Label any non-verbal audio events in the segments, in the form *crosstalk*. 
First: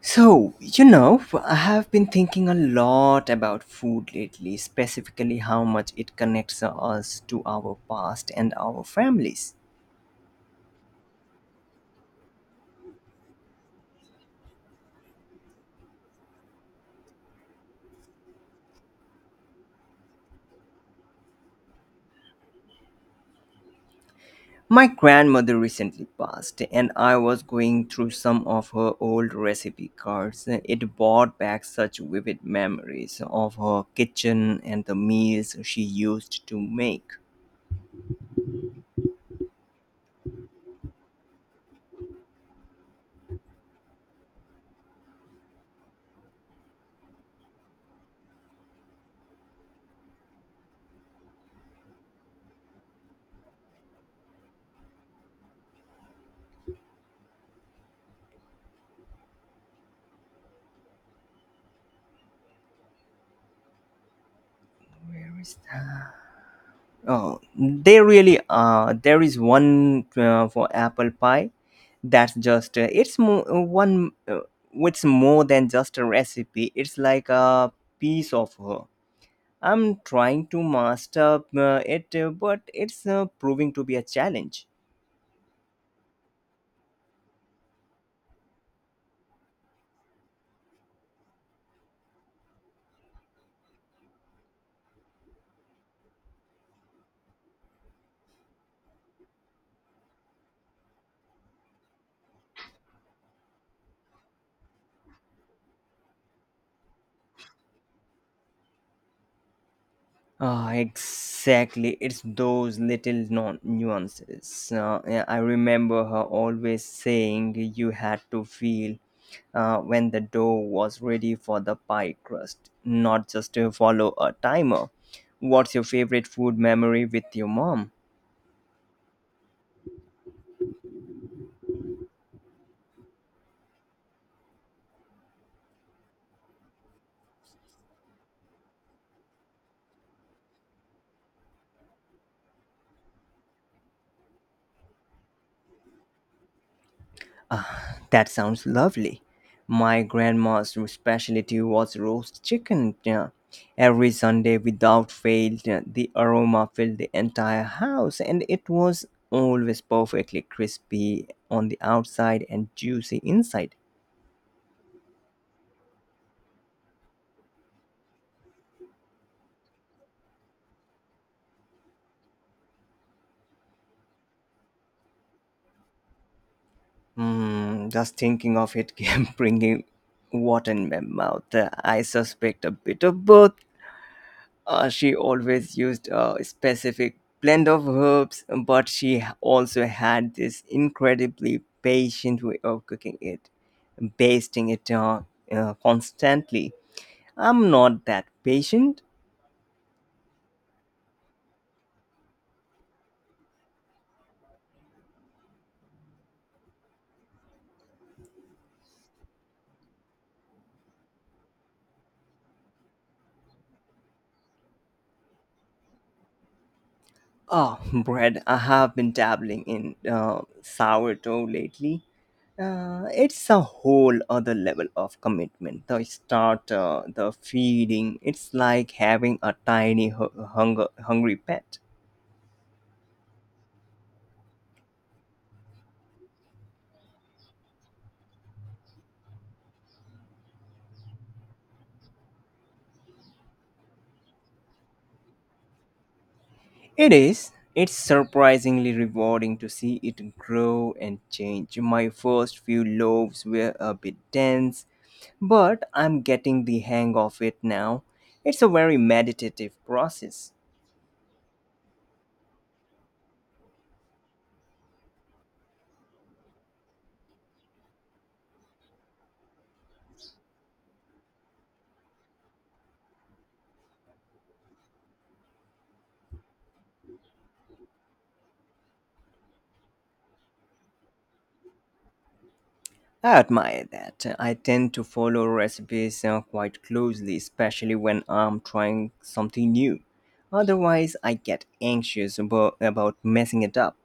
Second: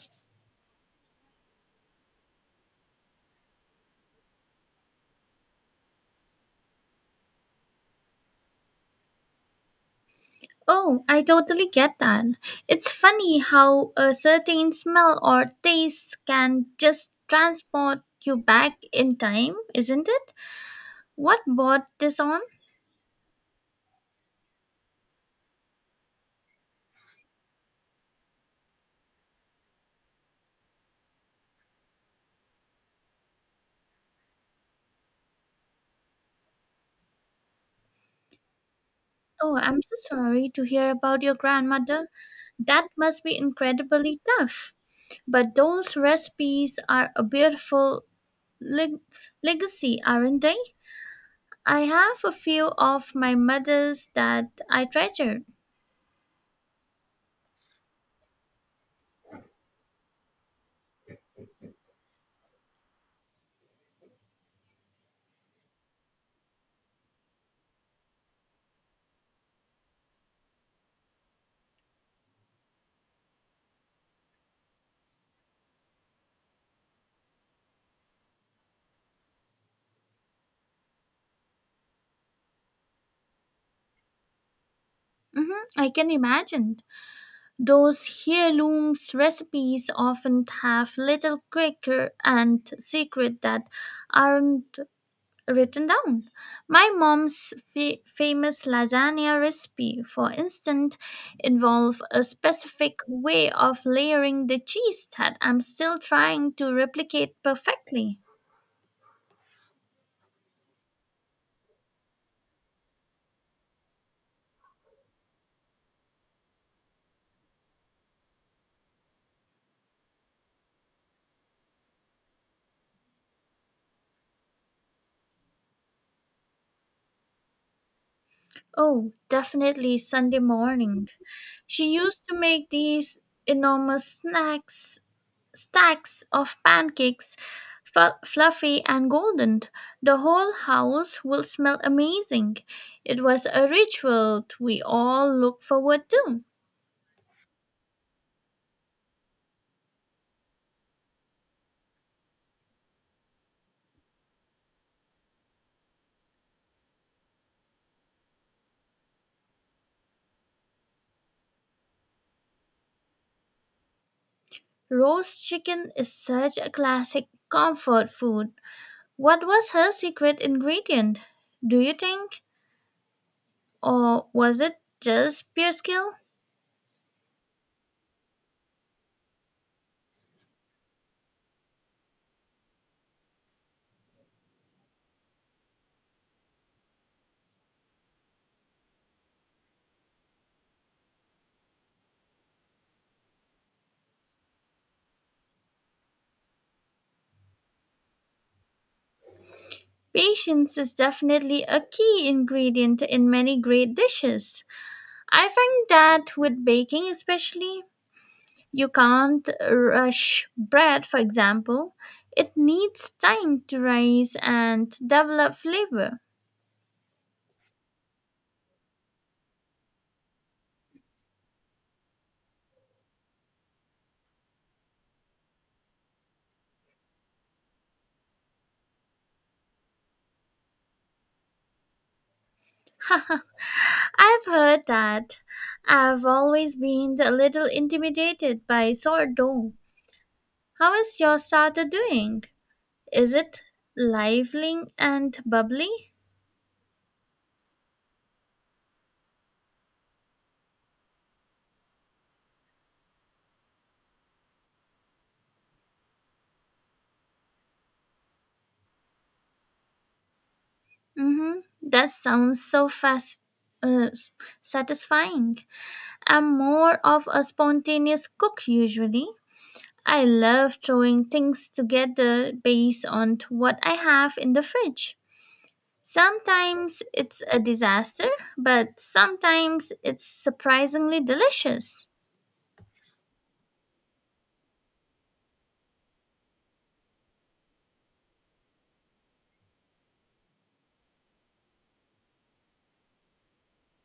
So, you know, I have been thinking a lot about food lately, specifically how much it connects us to our past and our families. Oh, I totally get that. It's funny how a certain smell or taste can just transport you back in time, isn't it? What brought this on? My grandmother recently passed, and I was going through some of her old recipe cards. It brought back such vivid memories of her kitchen and the meals she used to make. Oh, I'm so sorry to hear about your grandmother. That must be incredibly tough. But those recipes are a beautiful leg- legacy, aren't they? I have a few of my mother's that I treasure. Where is? Oh, they really are. There is one for apple pie. That's just it's more one. It's more than just a recipe. It's like a piece of her. I'm trying to master it, but it's proving to be a challenge. Mm-hmm, I can imagine. Those heirlooms recipes often have little quaker and secret that aren't written down. My mom's famous lasagna recipe, for instance, involved a specific way of layering the cheese that I'm still trying to replicate perfectly. Ah, exactly. It's those little nuances. Yeah, I remember her always saying you had to feel when the dough was ready for the pie crust, not just to follow a timer. What's your favorite food memory with your mom? Oh, definitely Sunday morning. She used to make these enormous snacks stacks of pancakes, fluffy and golden. The whole house will smell amazing. It was a ritual we all look forward to. Ah, that sounds lovely. My grandma's specialty was roast chicken. Yeah. Every Sunday, without fail, yeah, the aroma filled the entire house, and it was always perfectly crispy on the outside and juicy inside. Roast chicken is such a classic comfort food. What was her secret ingredient, do you think? Or was it just pure skill? Hmm, just thinking of it kept *laughs* bringing water in my mouth. I suspect a bit of both. She always used a specific blend of herbs, but she also had this incredibly patient way of cooking it, basting it on constantly. I'm not that patient. Patience is definitely a key ingredient in many great dishes. I find that with baking, especially, you can't rush bread, for example. It needs time to rise and develop flavor. Oh, *laughs* bread. I have been dabbling in sourdough lately, it's a whole other level of commitment, the starter, the feeding. It's like having a tiny hungry pet. *laughs* I've heard that. I've always been a little intimidated by sourdough. How is your starter doing? Is it lively and bubbly? It is. It's surprisingly rewarding to see it grow and change. My first few loaves were a bit dense, but I'm getting the hang of it now. It's a very meditative process. Mm-hmm. That sounds so fast, uh, s- satisfying. I'm more of a spontaneous cook usually. I love throwing things together based on what I have in the fridge. Sometimes it's a disaster, but sometimes it's surprisingly delicious. I admire that. I tend to follow recipes quite closely, especially when I'm trying something new. Otherwise, I get anxious about messing it up.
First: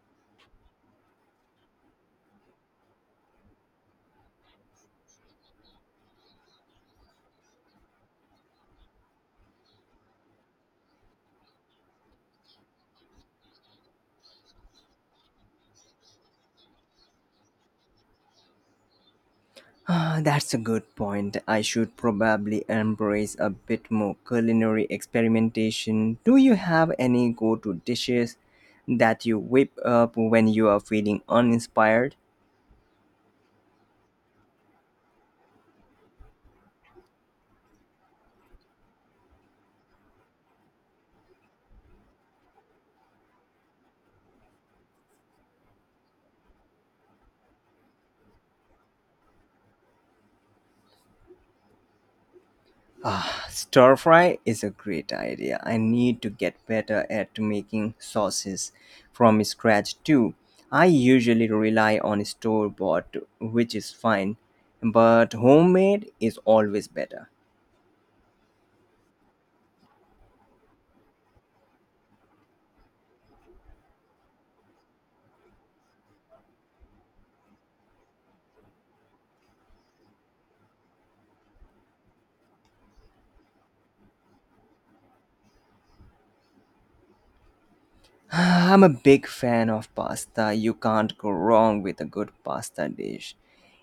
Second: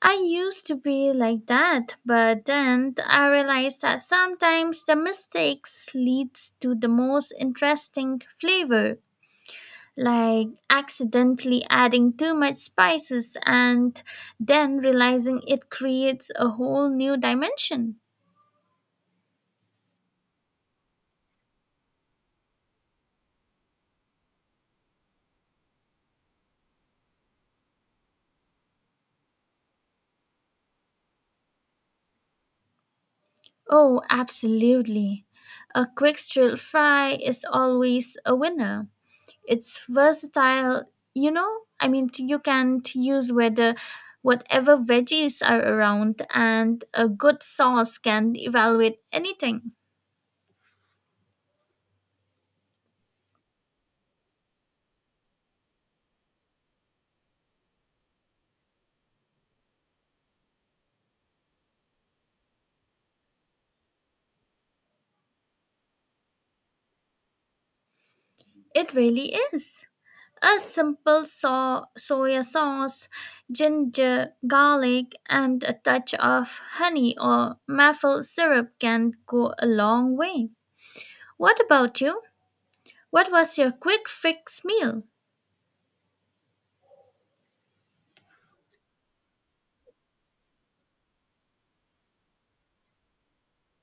I used to be like that, but then I realized that sometimes the mistakes leads to the most interesting flavor, like accidentally adding too much spices and then realizing it creates a whole new dimension. Ah, that's a good point. I should probably embrace a bit more culinary experimentation. Do you have any go to dishes that you whip up when you are feeling uninspired? Oh, absolutely. A quick stir fry is always a winner. It's versatile, you know? I mean, you can use whether whatever veggies are around and a good sauce can evaluate anything. Ah, stir fry is a great idea. I need to get better at making sauces from scratch too. I usually rely on store bought, which is fine, but homemade is always better. *sighs* It really is. A simple soya sauce, ginger, garlic, and a touch of honey or maple syrup can go a long way. What about you? What was your quick fix meal? Ah, I'm a big fan of pasta. You can't go wrong with a good pasta dish.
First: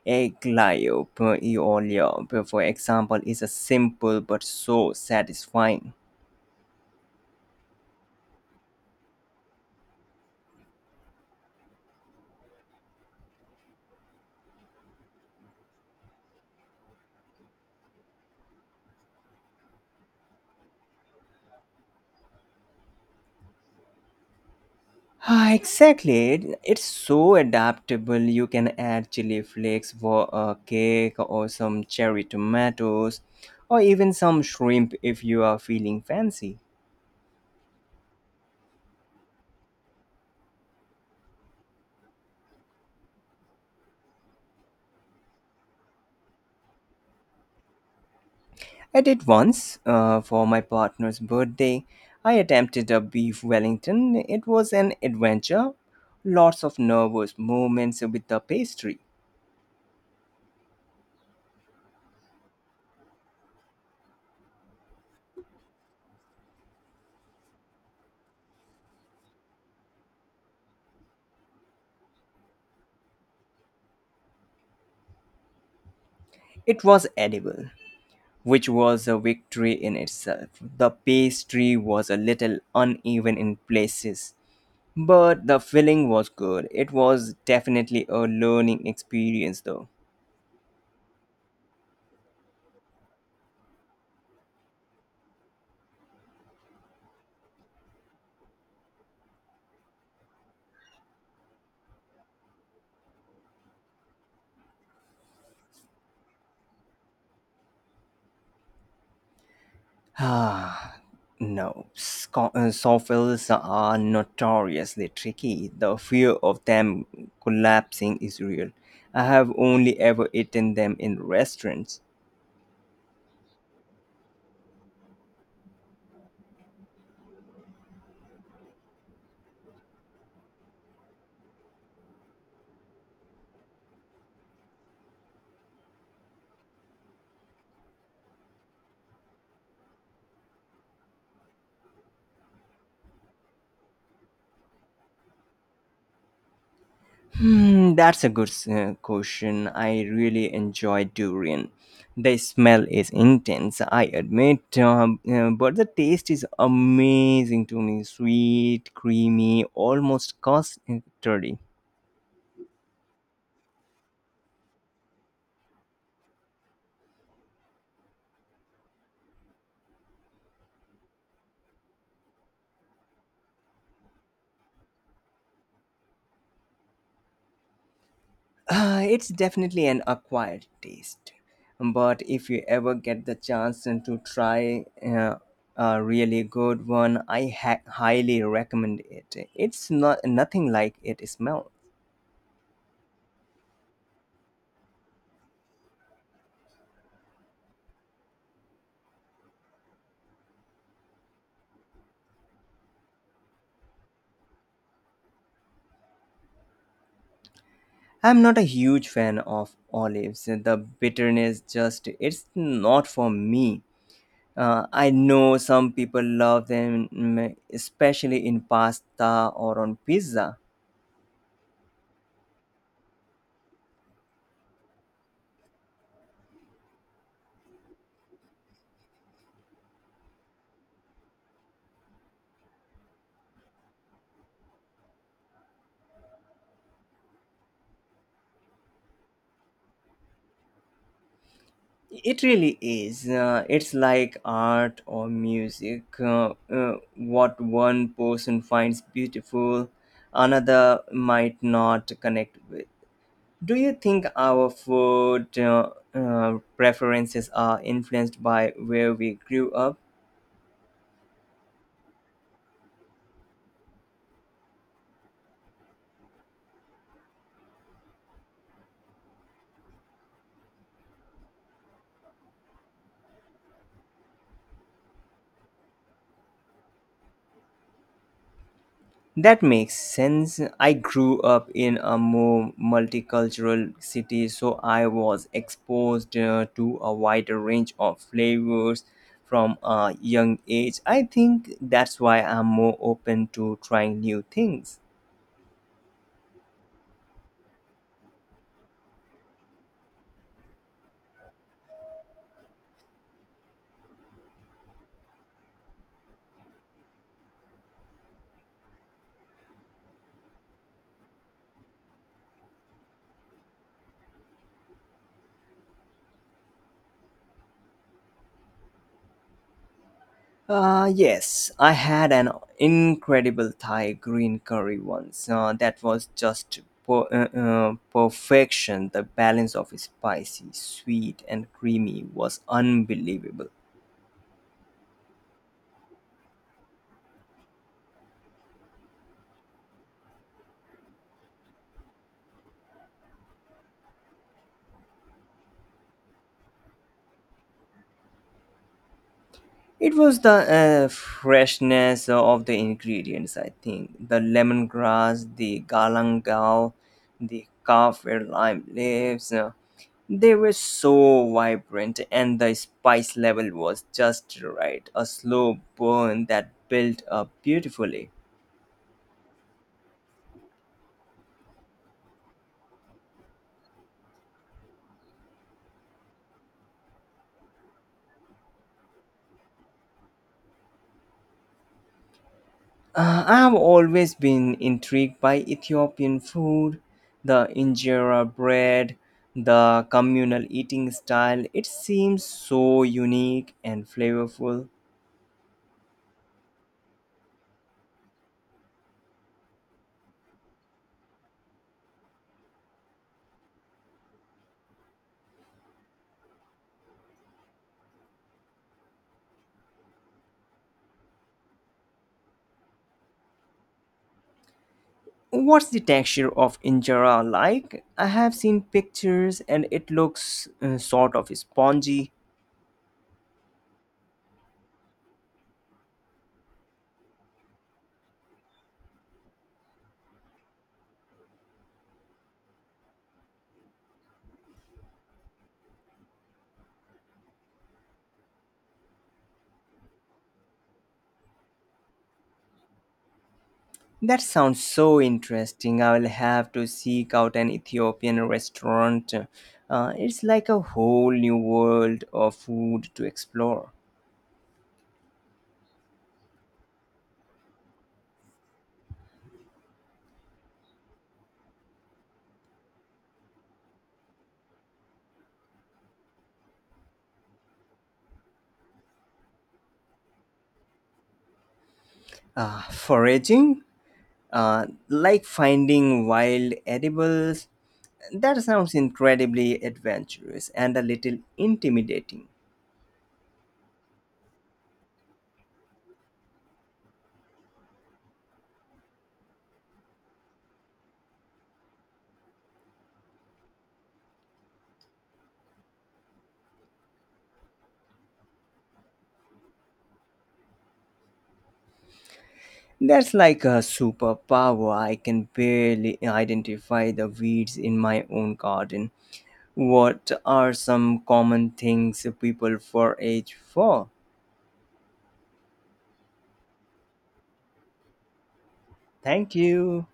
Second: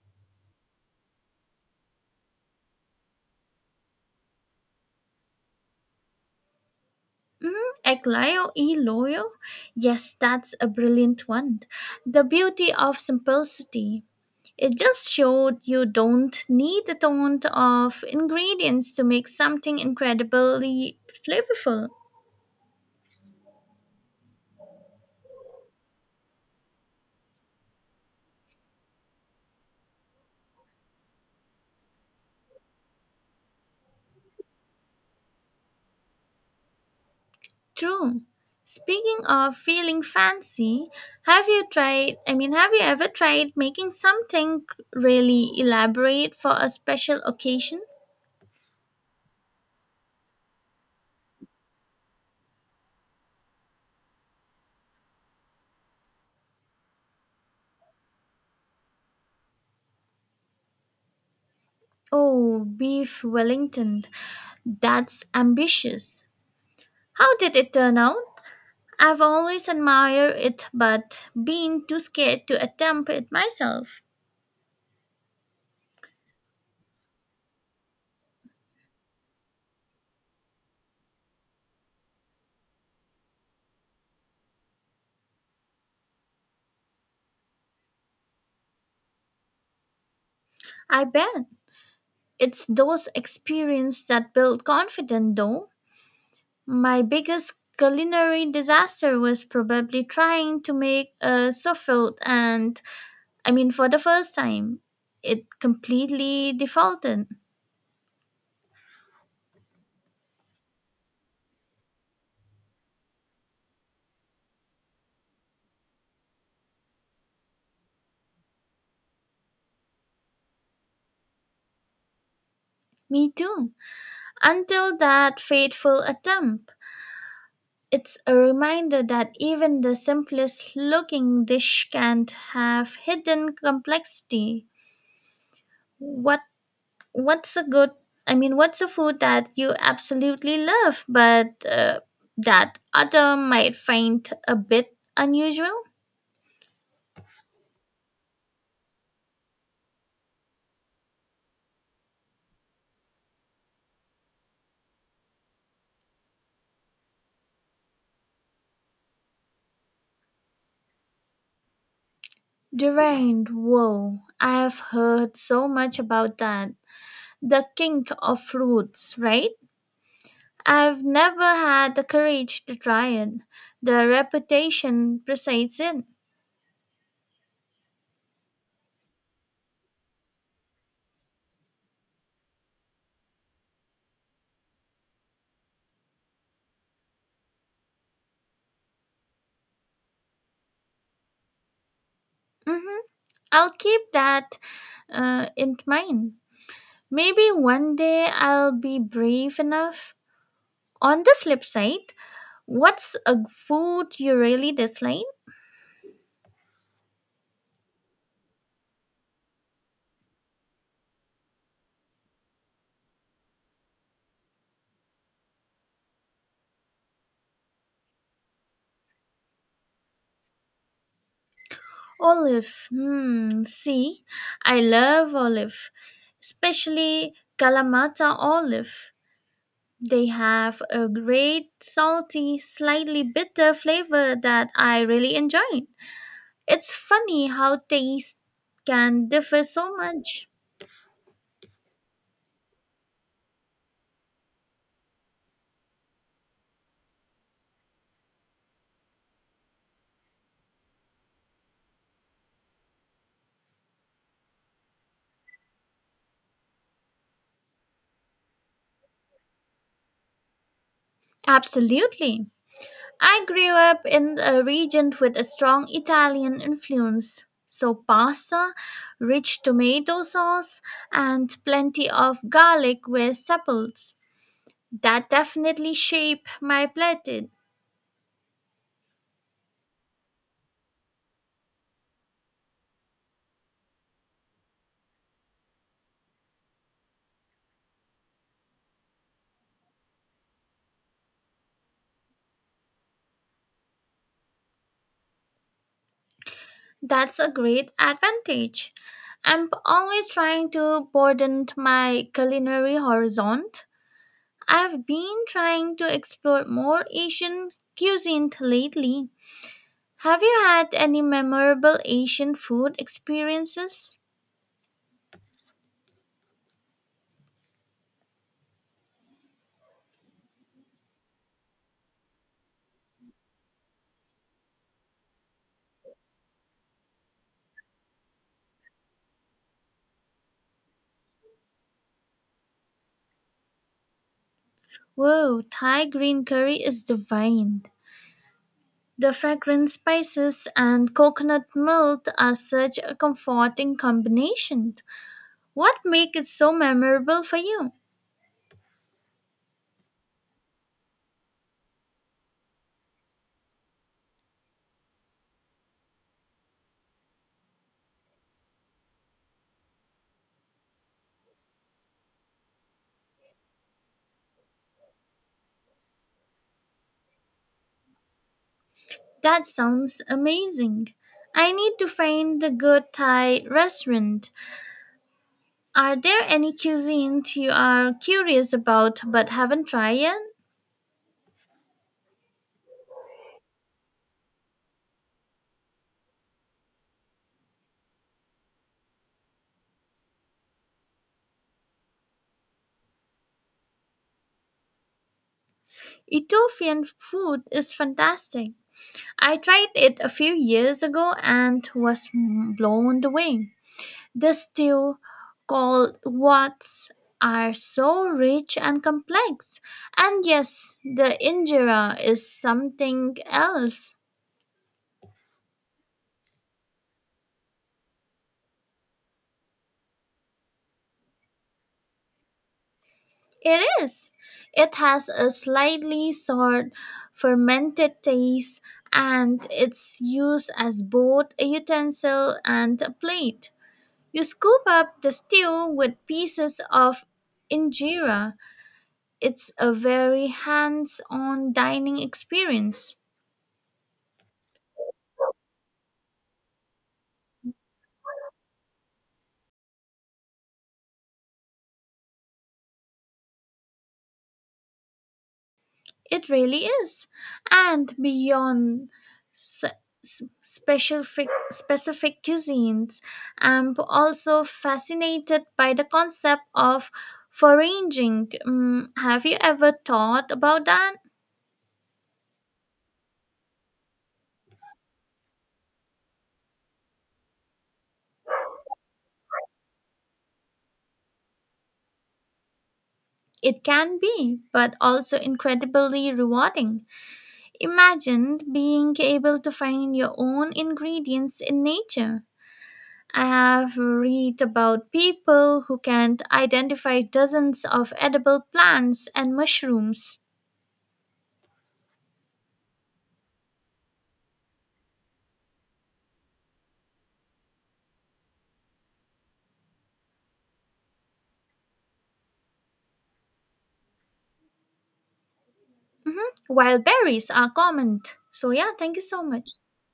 Aglio e olio, for example, is a simple but so satisfying. Mm, Eglayo e loyo? Yes, that's a brilliant one. The beauty of simplicity. It just showed you don't need a ton of ingredients to make something incredibly flavorful. Ah, exactly. It's so adaptable. You can add chili flakes for a cake, or some cherry tomatoes, or even some shrimp if you are feeling fancy. True. Speaking of feeling fancy, have you ever tried making something really elaborate for a special occasion? I did once for my partner's birthday. I attempted a beef Wellington. It was an adventure. Lots of nervous moments with the pastry. Oh, beef Wellington. That's ambitious. How did it turn out? I've always admired it, but been too scared to attempt it myself. It was edible, which was a victory in itself. The pastry was a little uneven in places, but the feeling was good. It was definitely a learning experience, though. *sighs* I bet it's those experiences that build confidence, though. My biggest culinary disaster was probably trying to make a souffle, and for the first time, it completely defaulted. Ah, no. Soffits are notoriously tricky. The fear of them collapsing is real. I have only ever eaten them in restaurants. Me too. Until that fateful attempt. It's a reminder that even the simplest looking dish can have hidden complexity. What what's a good I mean What's a food that you absolutely love but that other might find a bit unusual? Hmm, that's a good question. I really enjoy durian. The smell is intense, I admit, but the taste is amazing to me. Sweet, creamy, almost custardy. Durian, whoa. I have heard so much about that. The king of fruits, right? I've never had the courage to try it. The reputation precedes it. It's definitely an acquired taste. But if you ever get the chance and to try a really good one, I highly recommend it. It's not nothing like it smells. Mhm. I'll keep that in mind. Maybe one day I'll be brave enough. On the flip side, what's a food you really dislike? I'm not a huge fan of olives. The bitterness just it's not for me. I know some people love them, mm, especially in pasta or on pizza. Olive. Hmm. See, I love olive, especially Kalamata olive. They have a great salty, slightly bitter flavor that I really enjoy. It's funny how taste can differ so much. It really is. It's like art or music. What one person finds beautiful, another might not connect with. Do you think our food preferences are influenced by where we grew up? Absolutely. I grew up in a region with a strong Italian influence, so pasta, rich tomato sauce, and plenty of garlic were staples. That definitely shaped my palate. That makes sense. I grew up in a more multicultural city, so I was exposed to a wider range of flavors from a young age. I think that's why I'm more open to trying new things. That's a great advantage. I'm always trying to broaden my culinary horizon. I've been trying to explore more Asian cuisine lately. Have you had any memorable Asian food experiences? Yes, I had an incredible Thai green curry once. That was just perfection. The balance of spicy, sweet, and creamy was unbelievable. Whoa, Thai green curry is divine. The fragrant spices and coconut milk are such a comforting combination. What makes it so memorable for you? It was the freshness of the ingredients, I think. The lemongrass, the galangal, the kaffir lime leaves. They were so vibrant, and the spice level was just right. A slow burn that built up beautifully. That sounds amazing. I need to find the good Thai restaurant. Are there any cuisines you are curious about but haven't tried yet? I've always been intrigued by Ethiopian food, the injera bread, the communal eating style. It seems so unique and flavorful. Ethiopian food is fantastic. I tried it a few years ago and was blown away. The stew called wats are so rich and complex. And yes, the injera is something else. What's the texture of injera like? I have seen pictures, and it looks sort of spongy. It is. It has a slightly sour fermented taste and it's used as both a utensil and a plate. You scoop up the stew with pieces of injera. It's a very hands on dining experience. That sounds so interesting. I will have to seek out an Ethiopian restaurant. It's like a whole new world of food to explore. It really is. And beyond s- specific cuisines, I'm also fascinated by the concept of foraging. Mm, have you ever thought about that? Foraging, like finding wild edibles. That sounds incredibly adventurous and a little intimidating. It can be, but also incredibly rewarding. Imagine being able to find your own ingredients in nature. I have read about people who can identify dozens of edible plants and mushrooms, That's like a superpower. I can barely identify the weeds in my own garden. What are some common things people forage for? mhm, while berries are common. So, yeah, thank you so Thank much. you.